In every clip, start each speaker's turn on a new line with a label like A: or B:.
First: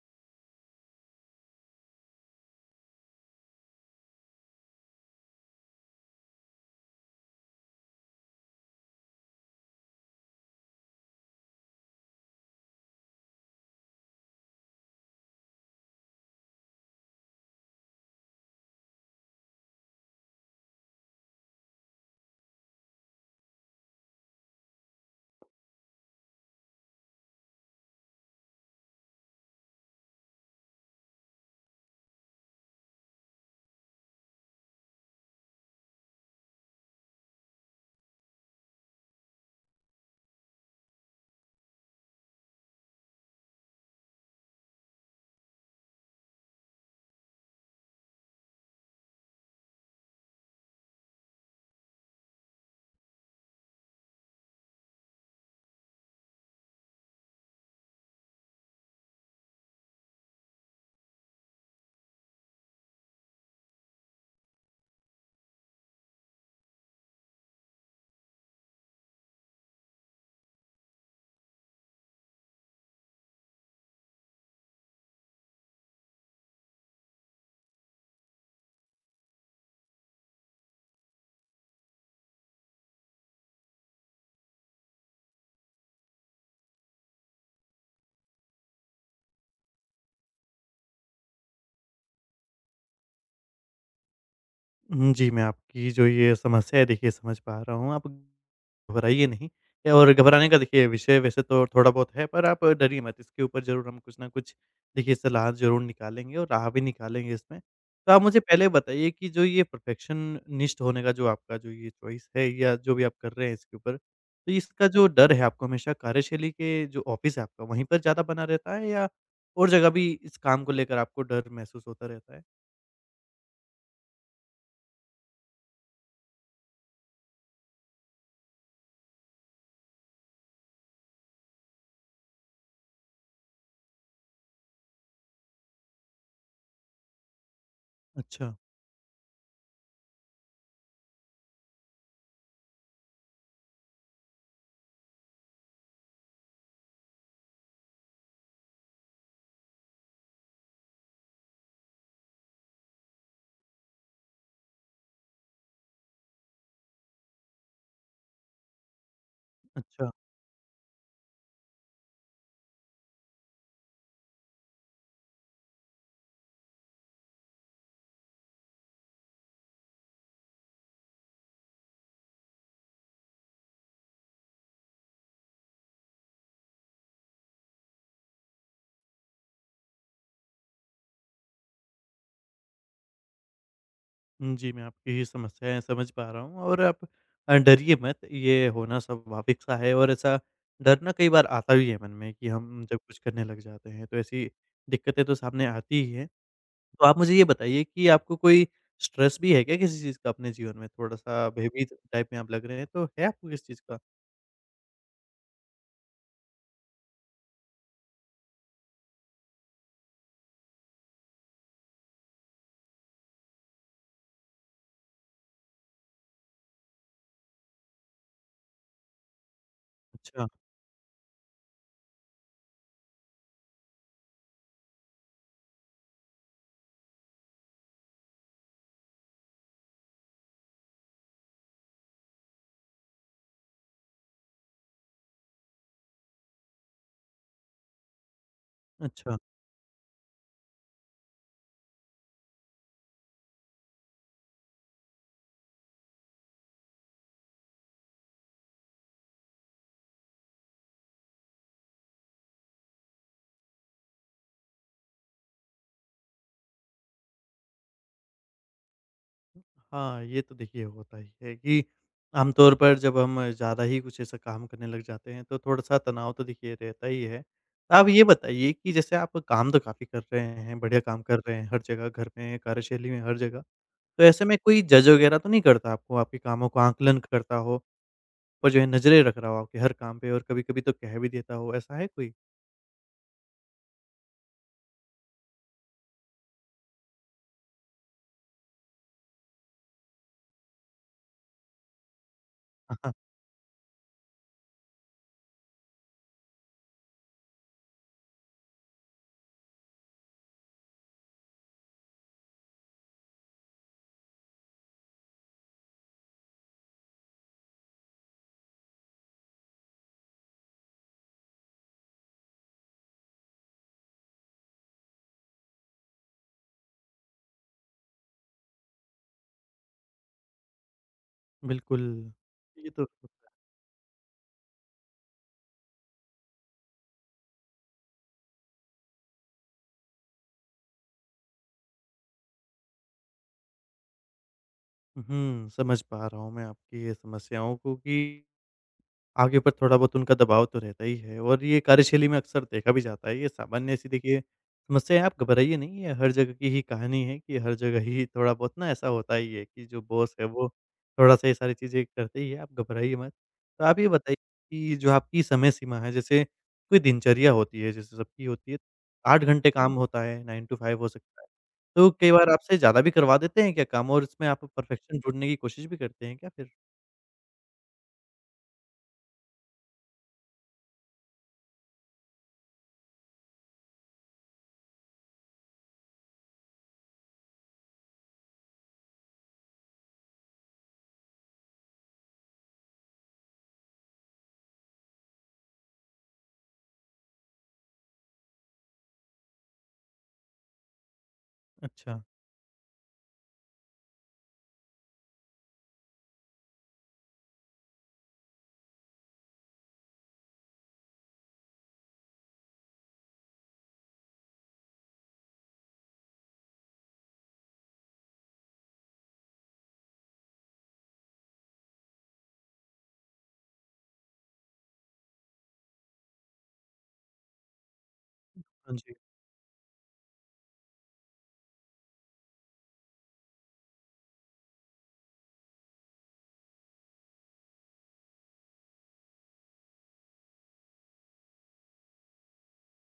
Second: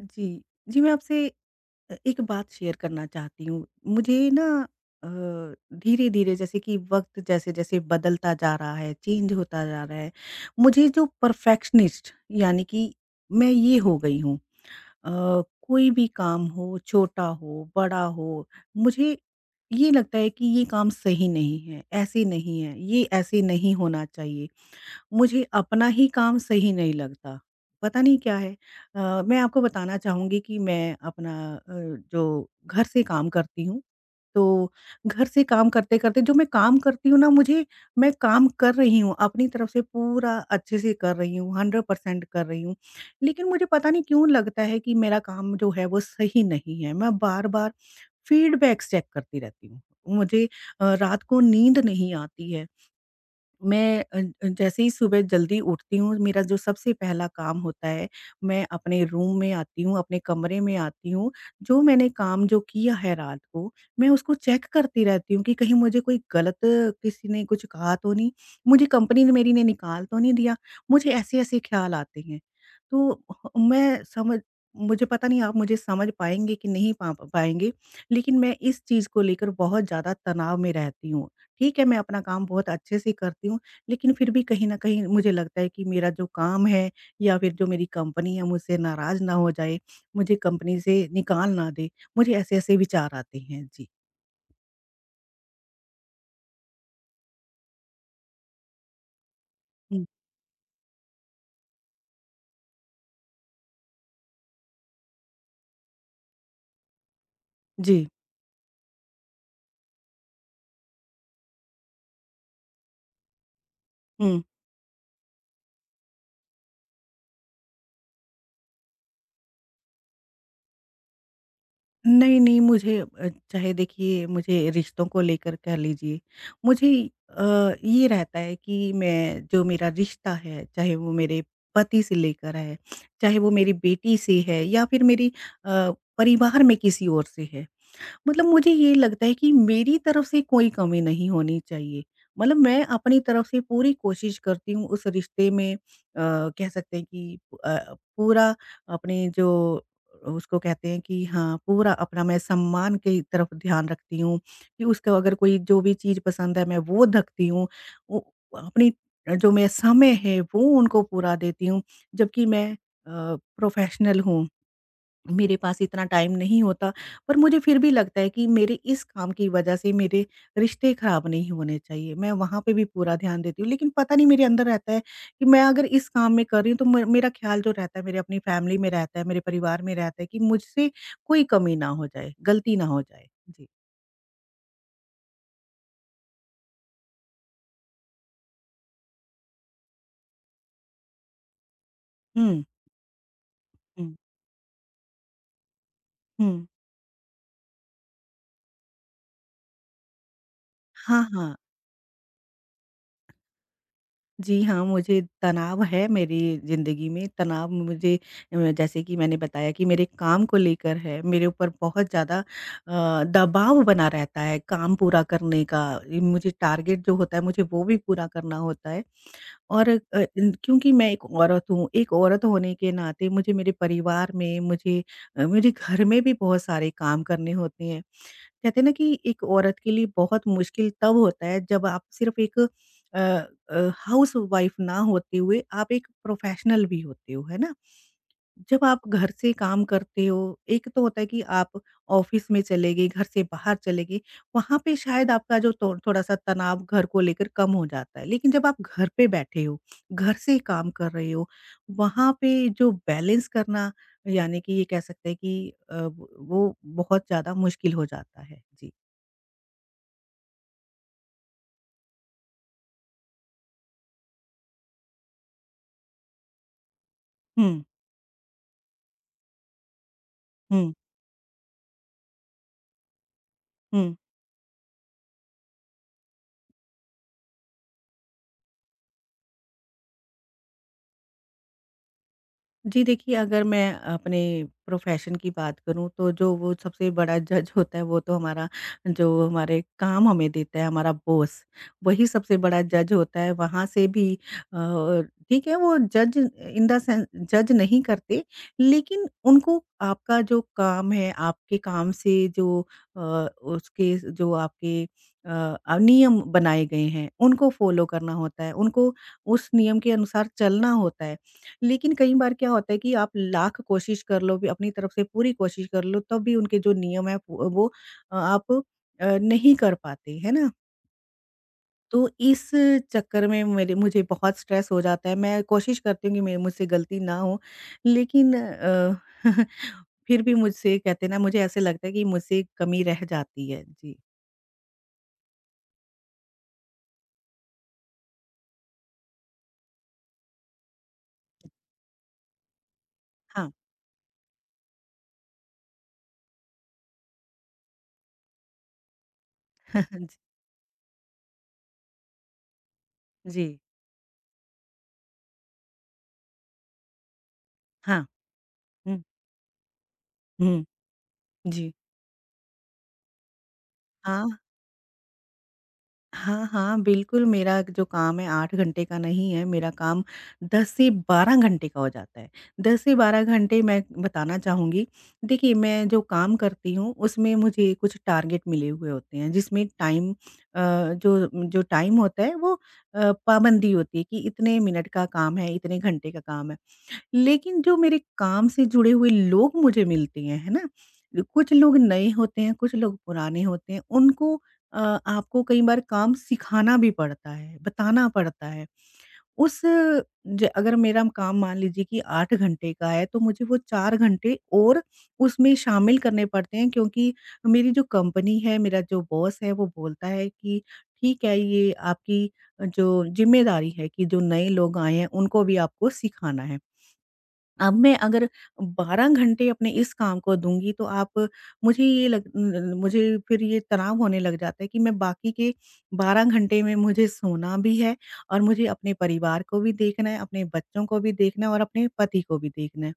A: जी। जी, मैं आपसे एक बात शेयर करना चाहती हूँ। मुझे ना अ, धीरे-धीरे जैसे कि वक़्त जैसे-जैसे बदलता जा रहा है, चेंज होता जा रहा है, मुझे जो परफेक्शनिस्ट यानी कि मैं ये हो गई हूँ। अ, कोई भी काम हो, छोटा हो, बड़ा हो, मुझे ये लगता है कि ये काम सही नहीं है, ऐसे नहीं है, ये ऐसे नहीं होना चाहिए। मुझे अपना ही काम सही नहीं लगता, पता नहीं क्या है? अ, मैं आपको बताना चाहूँगी कि मैं अपना जो घर से काम करती हूँ, तो घर से काम करते-करते जो मैं काम करती हूँ ना मुझे मैं काम कर रही हूँ, अपनी तरफ से पूरा अच्छे से कर रही हूँ, 100% कर रही हूँ। लेकिन मुझे पता नहीं क्यों लगता है कि मेरा काम जो है वो सही नहीं है, मैं बार-बार फीडबैक्स चेक करती रहती हूँ। मुझे रात को नींद नहीं आती है। मैं जैसे ही सुबह जल्दी उठती हूँ, मेरा जो सबसे पहला काम होता है, मैं अपने रूम में आती हूँ, अपने कमरे में आती हूँ। जो मैंने काम जो किया है रात को, मैं उसको चेक करती रहती हूँ कि कहीं मुझे कोई गलत किसी ने कुछ कहा तो नहीं, मुझे कंपनी ने मेरी ने निकाल तो नहीं दिया। मुझे ऐसे-ऐसे ख़्याल आते हैं। तो ह मैं समझ मुझे पता नहीं आप मुझे समझ पाएँगे कि नहीं पा पाएँगे, लेकिन मैं इस चीज़ को लेकर बहुत ज़्यादा तनाव में रहती हूँ। ठीक है, मैं अपना काम बहुत अच्छे से करती हूँ, लेकिन फिर भी कहीं न कहीं मुझे लगता है कि मेरा जो काम है या फिर जो मेरी कंपनी है मुझसे नाराज़ ना हो जाए, मुझे कंपनी से निकाल ना दे, मुझे ऐसे-ऐसे विचार आते हैं। जी।
B: हुँ, जी, मैं आपकी जो ये समस्या है देखिए समझ पा रहा हूँ, आप घबराइए नहीं।
A: हुँ।
B: और घबराने का देखिए विषय वैसे तो थोड़ा बहुत है, पर आप डरिए मत, इसके ऊपर ज़रूर हम कुछ ना कुछ देखिए सलाह ज़रूर निकालेंगे और राह भी निकालेंगे इसमें।
A: जी।
B: तो आप मुझे पहले बताइए कि जो ये परफेक्शनिस्ट होने का जो आपका जो ये चॉइस है या जो भी आप कर रहे हैं इसके ऊपर,
A: हुँ।
B: तो इसका जो डर है आपको हमेशा कार्यशैली के जो ऑफ़िस है आपका वहीं पर ज़्यादा बना रहता है, या और जगह भी इस काम को लेकर आपको डर महसूस होता रहता
A: नहीं,
B: है?
A: नहीं मुझे चाहे देखिए मुझे रिश्तों को लेकर कह लीजिए, मुझे ये रहता है कि मैं जो मेरा रिश्ता है, चाहे वो मेरे पति से लेकर है, चाहे वो मेरी बेटी से है या फिर मेरी अ, परिवार में किसी और से है। मतलब
B: अच्छा,
A: मुझे ये लगता है कि मेरी तरफ से कोई कमी नहीं होनी चाहिए। मतलब मैं अपनी तरफ से पूरी कोशिश करती हूँ उस रिश्ते में कह सकते हैं कि अ, पूरा अपने जो उसको कहते हैं कि हाँ, पूरा अपना मैं सम्मान की तरफ ध्यान रखती हूँ, कि उसको अगर कोई जो भी चीज़ पसंद है मैं वो धकती हूँ। उ अपनी जो मेरा समय
B: अच्छा।
A: है वो उनको पूरा देती हूँ, जबकि मैं प्रोफ़ेशनल हूँ। मेरे पास इतना टाइम नहीं होता, पर मुझे फिर भी लगता है कि मेरे इस काम की वजह से मेरे रिश्ते खराब नहीं होने चाहिए। मैं वहाँ पे भी पूरा ध्यान देती हूँ, लेकिन पता नहीं मेरे अंदर रहता है कि मैं अगर इस काम में कर रही हूँ, तो म मेरा ख़्याल जो रहता है मेरे अपनी फ़ैमिली में रहता है, मेरे परिवार में रहता है कि मुझसे कोई कमी ना हो जाए, गलती ना हो जाए। जी।
B: हुँ, जी, मैं आपकी समस्याएँ समझ पा रहा हूँ। और आप डरिए मत, ये होना स्वाभाविक सा है, और ऐसा डरना कई बार आता भी है मन में कि
A: हुँ,
B: हम जब कुछ करने लग जाते हैं,
A: हुँ,
B: तो ऐसी दिक्कतें तो सामने आती ही हैं।
A: हुँ।
B: तो आप मुझे ये बताइए कि आपको कोई स्ट्रेस भी है क्या किसी चीज़ का अपने जीवन में?
A: हाँ,
B: थोड़ा-सा
A: हाँ।
B: भयभीत टाइप में आप लग रहे हैं, तो है आपको किस चीज़ का?
A: जी हाँ, मुझे तनाव है मेरी ज़िंदगी में, तनाव मुझे जैसे कि मैंने बताया कि मेरे काम को लेकर है, मेरे ऊपर बहुत ज़्यादा दबाव बना रहता है काम पूरा करने का। ये मुझे टारगेट जो होता है, मुझे वो भी पूरा करना होता है और अ,
B: अच्छा,
A: इन क्योंकि मैं एक औरत हूँ, एक औरत होने के नाते मुझे मेरे परिवार में, मेरे घर में भी बहुत सारे काम करने होते हैं। कहते हैं ना कि एक औरत के लिए बहुत मुश्किल तब होता है जब आप सिर्फ एक अ हाउसवाइफ ना होते हुए आप एक प्रोफेशनल भी होते हो, है ना? जब आप घर
B: अच्छा।
A: से काम करते हो, एक तो होता है कि आप ऑफिस में चले गए, घर से बाहर चले गए, वहाँ पे शायद आपका जो थो थोड़ा-सा तनाव घर को लेकर कम हो जाता है। लेकिन जब आप घर पे बैठे हो, घर से काम कर रहे हो, वहाँ पे जो बैलेंस करना यानी कि ये कह सकते हैं कि अ, वो बहुत ज़्यादा मुश्किल हो जाता है। जी।
B: हाँ, ये तो देखिए होता ही है कि आमतौर पर जब हम ज़्यादा ही कुछ ऐसा काम करने लग जाते हैं, तो थोड़ा-सा तनाव तो देखिए रहता ही है।
A: हुँ,
B: तो आप ये बताइए कि जैसे आप काम तो काफ़ी कर रहे हैं,
A: हुँ,
B: बढ़िया काम कर रहे हैं हर जगह, घर में, कार्यशैली में, हर जगह।
A: हुँ।
B: तो ऐसे में कोई जज वगैरह तो नहीं करता आपको, आपके कामों को आकलन करता हो और जो है नज़रें रख रहा हो आपके हर काम पे, और कभी-कभी तो कह भी देता हो, ऐसा है कोई?
A: जी देखिए, अगर मैं अपने प्रोफ़ेशन की बात करूँ तो जो वो सबसे बड़ा जज होता है वो तो हमारा जो हमारे काम हमें देता है हमारा बॉस, वही सबसे बड़ा जज
B: हाँ
A: होता है। वहाँ से भी अ, ठीक है वो जज इन द सेंस जज नहीं करते लेकिन उनको आपका जो काम है, आपके काम से जो अ, उसके जो आपके अ अ, नियम बनाए गए हैं, उनको फ़ॉलो करना होता है, उनको उस नियम के अनुसार चलना होता है। लेकिन कई बार क्या होता है कि आप लाख कोशिश कर लो, भी अपनी तरफ से पूरी कोशिश कर लो, तब भी उनके जो नियम हैं वो अ, आप अ, नहीं कर पाते, है ना?
B: बिल्कुल,
A: तो इस
B: ये तो
A: चक्कर में मेरे मुझे बहुत स्ट्रेस हो जाता है, मैं कोशिश करती हूँ कि मेरे मुझसे गलती ना हो, लेकिन फिर भी मुझसे कहते हैं ना, मुझे ऐसे लगता है कि मुझसे कमी रह जाती है। जी,
B: हुँ, समझ पा रहा हूँ मैं आपकी ये समस्याओं को कि आगे पर थोड़ा-बहुत उनका दबाव तो रहता ही है, और ये कार्यशैली में अक्सर देखा भी जाता है। ये
A: हाँ।
B: सामान्य सी देखिए समस्या है, आप घबराइए नहीं। ये हर जगह की ही कहानी है कि हर जगह ही थोड़ा-बहुत ना ऐसा होता ही है कि जो बॉस है, वो थोड़ा-सा ये सारी चीज़ें करते ही है, आप घबराइए मत।
A: जी, जी,
B: तो आप ये बताइए कि जो आपकी समय सीमा है, जैसे कोई दिनचर्या होती है, जैसे
A: हाँ।
B: सबकी होती है,
A: हुँ,
B: 8 घंटे काम होता है, 9 टू
A: हुँ,
B: 5 हो सकता है।
A: जी,
B: तो कई बार आपसे ज़्यादा भी करवा देते हैं क्या काम, और
A: हाँ।
B: इसमें आप परफेक्शन ढूँढने की कोशिश भी करते हैं क्या
A: हाँ,
B: फिर?
A: हाँ, बिल्कुल मेरा जो काम है 8 घंटे का नहीं है, मेरा काम 10 से 12 घंटे का हो जाता है। 10 से 12 घंटे मैं बताना चाहूँगी, देखिए मैं जो काम करती हूँ उसमें मुझे कुछ टारगेट मिले हुए होते हैं जिसमें अ, टाइम होता है वो पाबंदी होती है कि इतने मिनट का काम है, इतने घंटे का काम है। लेकिन जो मेरे काम से जुड़े हुए लोग मुझे मिलते हैं, है ना? कुछ लोग
B: अच्छा।
A: नए होते हैं, कुछ लोग पुराने होते हैं, अ, आपको कई बार काम सिखाना भी पड़ता है, बताना पड़ता है। उस ज अगर मेरा काम मान लीजिए कि 8 घंटे का है, तो मुझे वो 4 घंटे और उसमें शामिल करने पड़ते हैं क्योंकि मेरी जो कंपनी है, मेरा जो बॉस है, वो बोलता है कि ठीक है, ये आपकी जो ज़िम्मेदारी है कि जो नए लोग आए हैं, उनको भी आपको सिखाना है। अब मैं अगर
B: हाँ जी।
A: 12 घंटे अपने इस काम को दूँगी तो आप मुझे ये लग न मुझे फिर ये तनाव होने लग जाता है कि मैं बाकी के 12 घंटे में मुझे सोना भी है और मुझे अपने परिवार को भी देखना है, अपने बच्चों को भी देखना है और अपने पति को भी देखना है।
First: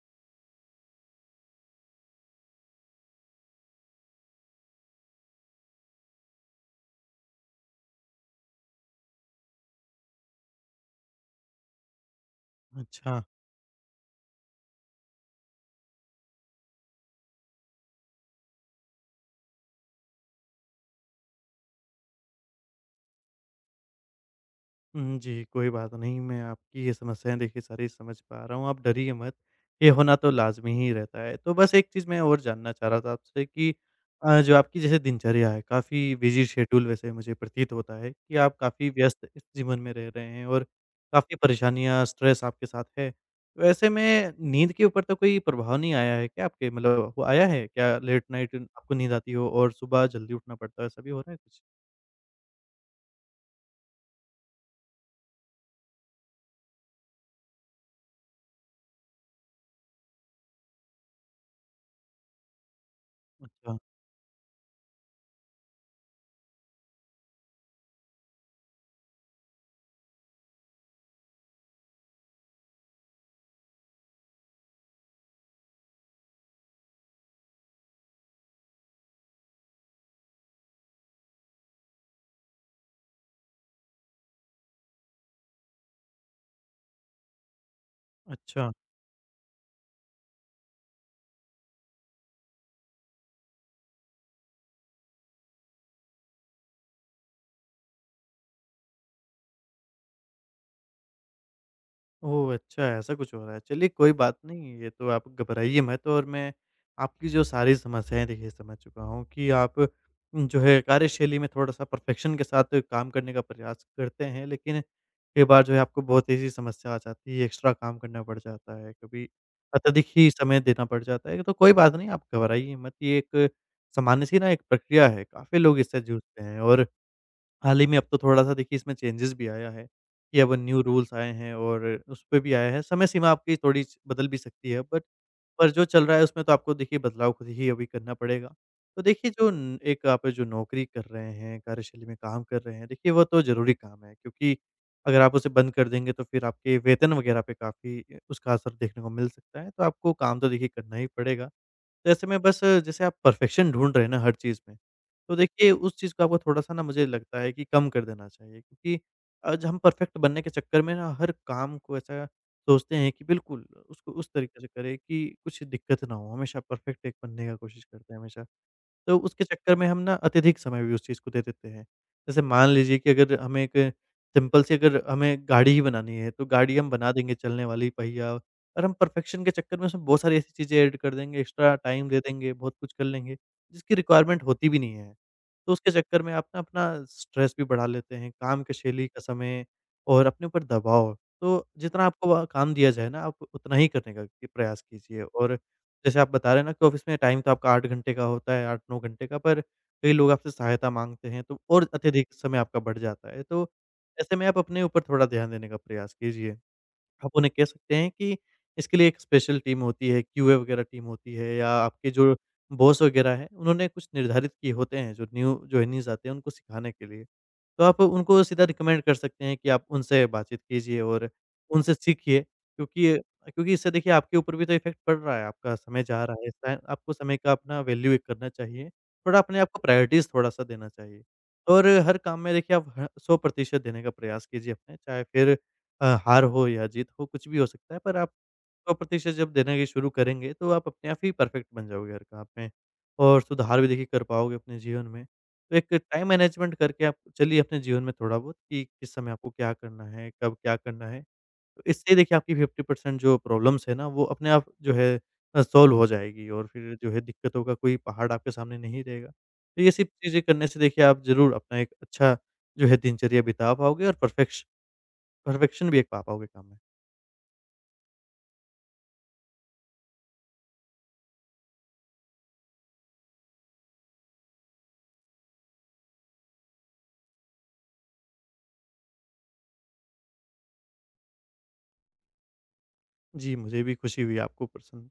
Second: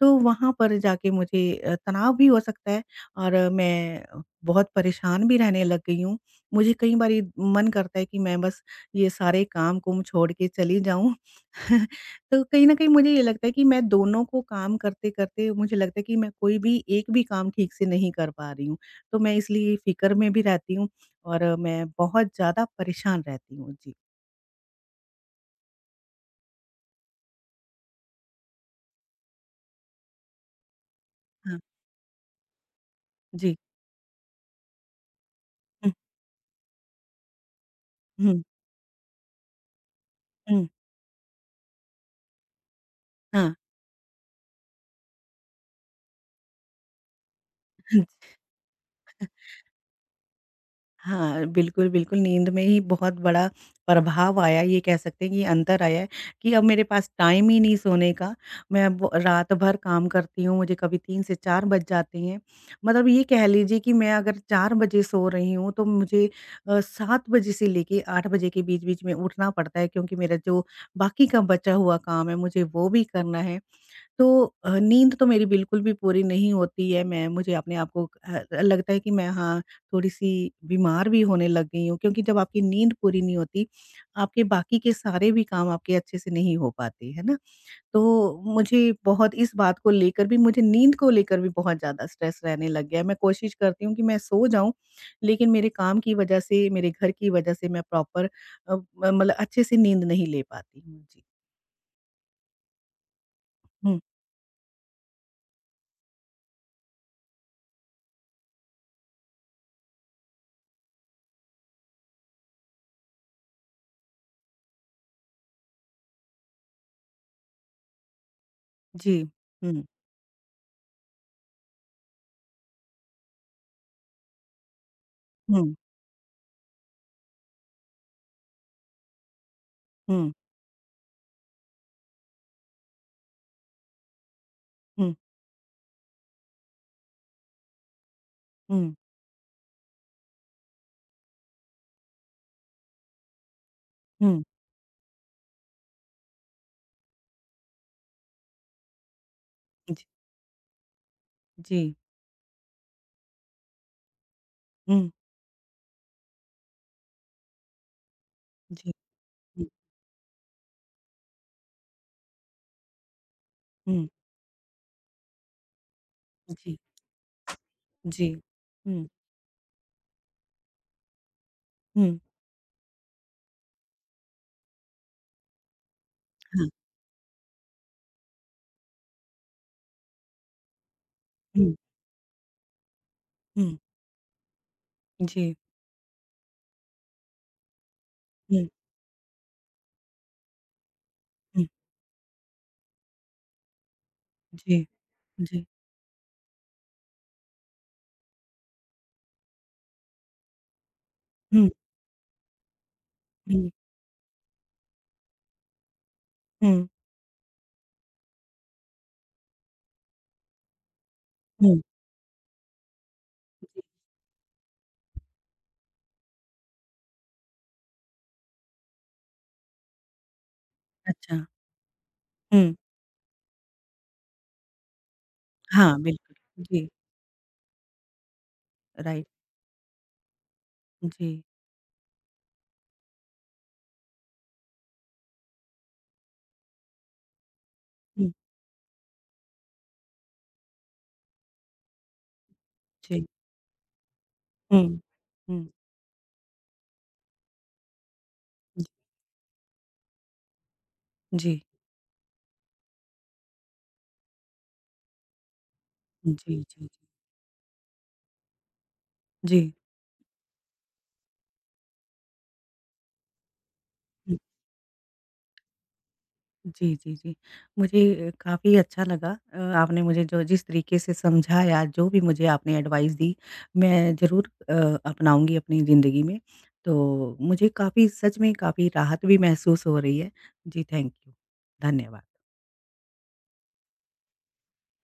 A: तो वहाँ पर जाके मुझे तनाव भी हो सकता है और मैं बहुत परेशान भी रहने लग गई हूँ। मुझे कई बारी मन करता है कि मैं बस ये सारे काम-कुम छोड़ के चली जाऊँ तो कहीं न कहीं मुझे ये
B: अच्छा।
A: लगता है कि मैं दोनों को काम करते-करते मुझे लगता है कि मैं कोई भी एक भी काम ठीक से नहीं कर पा रही हूँ। तो मैं इसलिए फ़िक्र में भी रहती हूँ और मैं बहुत ज़्यादा परेशान रहती हूँ। जी,
B: हुँ, जी, कोई बात नहीं। मैं आपकी ये समस्याएँ देखिए सारी समझ पा रहा हूँ, आप डरिए मत, ये होना तो लाज़मी ही रहता है। तो
A: हाँ।
B: बस एक चीज़ मैं और जानना चाह रहा था आपसे
A: जी।
B: कि जो आपकी जैसे दिनचर्या है,
A: हुँ,
B: काफ़ी बिज़ी शेड्यूल वैसे मुझे प्रतीत होता है कि
A: हुँ,
B: आप काफ़ी व्यस्त इस जीवन में रह रहे हैं, और
A: हुँ।
B: काफ़ी परेशानियाँ, स्ट्रेस आपके साथ है।
A: हाँ।
B: तो ऐसे में नींद के ऊपर तो कोई प्रभाव नहीं आया है क्या आपके? मतलब वो आया है क्या, लेट नाइट आपको नींद आती हो और सुबह जल्दी उठना पड़ता है, ऐसा भी हो रहा है
A: हाँ,
B: कुछ?
A: बिल्कुल, बिल्कुल, नींद में ही बहुत बड़ा प्रभाव आया, ये कह सकते हैं कि अंतर आया है कि अब मेरे पास टाइम ही नहीं सोने का। मैं ब रात भर काम करती हूँ, मुझे कभी 3 से 4 बज जाते हैं। मतलब ये कह
B: अच्छा,
A: लीजिए कि मैं अगर 4 बजे सो रही हूँ, तो मुझे 7 बजे से लेके 8 बजे के बीच-बीच में उठना पड़ता है क्योंकि मेरा जो बाकी का बचा हुआ काम है, मुझे वो भी करना है। तो नींद तो मेरी बिल्कुल भी पूरी नहीं होती है, मैं मुझे अपने आप को लगता है कि मैं हाँ, थोड़ी-सी बीमार भी होने लग गई हूँ क्योंकि जब आपकी नींद पूरी नहीं होती, आपके बाकी के सारे भी काम आपके अच्छे से नहीं हो पाते, है ना? तो
B: अच्छा।
A: मुझे बहुत इस बात को लेकर भी मुझे नींद को लेकर भी बहुत ज़्यादा स्ट्रेस रहने लग गया है। मैं कोशिश करती हूँ कि मैं सो जाऊँ, लेकिन मेरे काम की वजह से, मेरे घर की वजह से मैं प्रॉपर अ, मतलब अच्छे से नींद नहीं ले पाती हूँ। जी।
B: ओह! अच्छा ऐसा कुछ हो रहा है। चलिए
A: हुँ।
B: कोई बात नहीं, ये तो आप घबराइए मत, और मैं आपकी जो सारी समस्याएँ देखिए समझ चुका हूँ कि आप जो है कार्यशैली में थोड़ा-सा परफ़ेक्शन के साथ काम करने का प्रयास करते हैं, लेकिन कई बार जो है आपको बहुत ऐसी समस्या आ जाती है, एक्स्ट्रा काम करना पड़ जाता है,
A: जी।
B: कभी
A: हुँ।
B: अत्यधिक ही समय देना पड़ जाता है। तो कोई बात नहीं, आप घबराइए मत, ये एक सामान्य सी ना एक प्रक्रिया है, काफ़ी
A: हुँ।
B: लोग इससे जूझते हैं। और हाल ही में अब तो थोड़ा-सा देखिए इसमें चेंजेस भी आया है,
A: हुँ।
B: कि अब न्यू रूल्स आए हैं और उस पे भी आया है, समय सीमा आपकी थोड़ी स बदल भी सकती है, बट
A: हुँ।
B: पर जो चल रहा है उसमें तो आपको देखिए बदलाव खुद ही अभी करना पड़ेगा।
A: हुँ,
B: तो देखिए जो न एक आप जो नौकरी कर रहे हैं, कार्यशैली में काम कर रहे हैं, देखिए वो तो ज़रूरी काम है,
A: हुँ,
B: क्योंकि अगर आप उसे बंद कर देंगे तो फिर आपके वेतन वगैरह पे काफ़ी उसका असर देखने को मिल सकता है, तो
A: जी,
B: आपको काम तो देखिए करना ही पड़ेगा।
A: जी,
B: तो ऐसे में बस जैसे आप परफेक्शन ढूँढ रहे हैं ना हर चीज़ में,
A: हुँ,
B: तो देखिए उस चीज़ को आपको थोड़ा-सा ना मुझे लगता है कि कम कर देना चाहिए,
A: जी,
B: क्योंकि आज
A: हुँ,
B: हम परफेक्ट बनने के चक्कर में ना हर काम को ऐसा सोचते हैं कि बिल्कुल
A: हुँ,
B: उसको उस तरीके से करें कि कुछ दिक्कत ना हो, हमेशा
A: जी,
B: परफेक्ट एक बनने का कोशिश करते हैं
A: जी,
B: हमेशा।
A: हुँ,
B: तो उसके चक्कर में हम ना अत्यधिक समय भी उस चीज़ को दे देते हैं।
A: हुँ,
B: जैसे मान लीजिए कि अगर हमें एक सिंपल सी अगर हमें गाड़ी ही बनानी है, तो
A: हाँ,
B: गाड़ी हम बना देंगे चलने वाली, पहिया, और हम परफेक्शन के चक्कर में उसमें बहुत सारी ऐसी चीज़ें ऐड कर देंगे,
A: हुँ,
B: एक्स्ट्रा टाइम दे देंगे, बहुत कुछ कर लेंगे,
A: हुँ,
B: जिसकी रिक्वायरमेंट होती भी नहीं है।
A: जी,
B: तो उसके चक्कर में आप ना अपना स्ट्रेस भी बढ़ा लेते हैं, काम
A: हुँ,
B: की शैली का समय और अपने ऊपर दबाव।
A: हुँ,
B: तो जितना आपको काम दिया जाए ना, आप उतना ही करने का प्रयास
A: जी,
B: कीजिए। और
A: जी,
B: जैसे आप बता रहे हैं ना कि ऑफ़िस में टाइम तो आपका 8 घंटे का होता है, 8-9 घंटे का, पर कई लोग आपसे सहायता माँगते हैं, तो
A: हुँ,
B: और अत्यधिक समय आपका बढ़ जाता है। तो
A: हुँ,
B: ऐसे में आप अपने ऊपर थोड़ा ध्यान देने का प्रयास कीजिए।
A: हुँ,
B: आप उन्हें कह सकते हैं कि इसके लिए एक स्पेशल टीम होती है, क्यूए वगैरह टीम होती है, या
A: हुँ,
B: आपके जो बॉस वगैरह हैं,
A: जी,
B: उन्होंने कुछ निर्धारित किए होते हैं, जो न्यू जॉइनीज़ आते हैं, उनको सिखाने के लिए। तो आप उनको सीधा रिकमेंड कर सकते हैं कि आप उनसे बातचीत कीजिए और
A: अच्छा,
B: उनसे सीखिए,
A: हुँ,
B: क्योंकि क्योंकि इससे देखिए आपके ऊपर भी तो इफ़ेक्ट पड़ रहा है, आपका
A: हाँ,
B: समय जा
A: बिल्कुल,
B: रहा है, इस टाइम
A: जी,
B: आपको समय का अपना वैल्यू एक करना चाहिए,
A: राइट,
B: थोड़ा अपने आप को प्रायोरिटीज़ थोड़ा-सा देना चाहिए।
A: जी,
B: और हर काम में देखिए आप ह 100% देने का प्रयास कीजिए अपने, चाहे फिर हार हो या जीत हो, कुछ भी हो सकता है, पर आप
A: हुँ,
B: 100% जब देना ये शुरू करेंगे, तो आप अपने आप ही परफेक्ट बन जाओगे हर काम में,
A: जी,
B: और सुधार भी देखिए कर पाओगे अपने
A: हुँ,
B: जीवन में।
A: हुँ,
B: तो एक टाइम मैनेजमेंट करके आप चलिए अपने जीवन में थोड़ा-बहुत कि
A: जी,
B: किस समय आपको क्या करना है, कब क्या करना है।
A: जी,
B: तो इससे देखिए आपकी 50% जो प्रॉब्लम्स है ना, वो अपने आप जो है सॉल्व हो
A: जी,
B: जाएगी,
A: जी,
B: और
A: जी,
B: फिर जो है दिक्कतों का कोई पहाड़ आपके सामने नहीं रहेगा।
A: जी,
B: तो ये सब चीज़ें करने से देखिए आप ज़रूर अपना एक अच्छा जो है दिनचर्या बिता पाओगे, और
A: हुँ।
B: परफेक्शन भी एक पा पाओगे काम में।
A: जी, जी, जी। मुझे काफ़ी अच्छा लगा आपने मुझे जो जिस तरीके से समझाया, जो भी मुझे आपने एडवाइस दी, मैं ज़रूर अपनाऊँगी अपनी ज़िंदगी में। तो मुझे काफ़ी सच में काफ़ी राहत भी महसूस हो रही है। जी, थैंक यू। धन्यवाद।
B: जी, मुझे भी खुशी हुई आपको प्रसन्न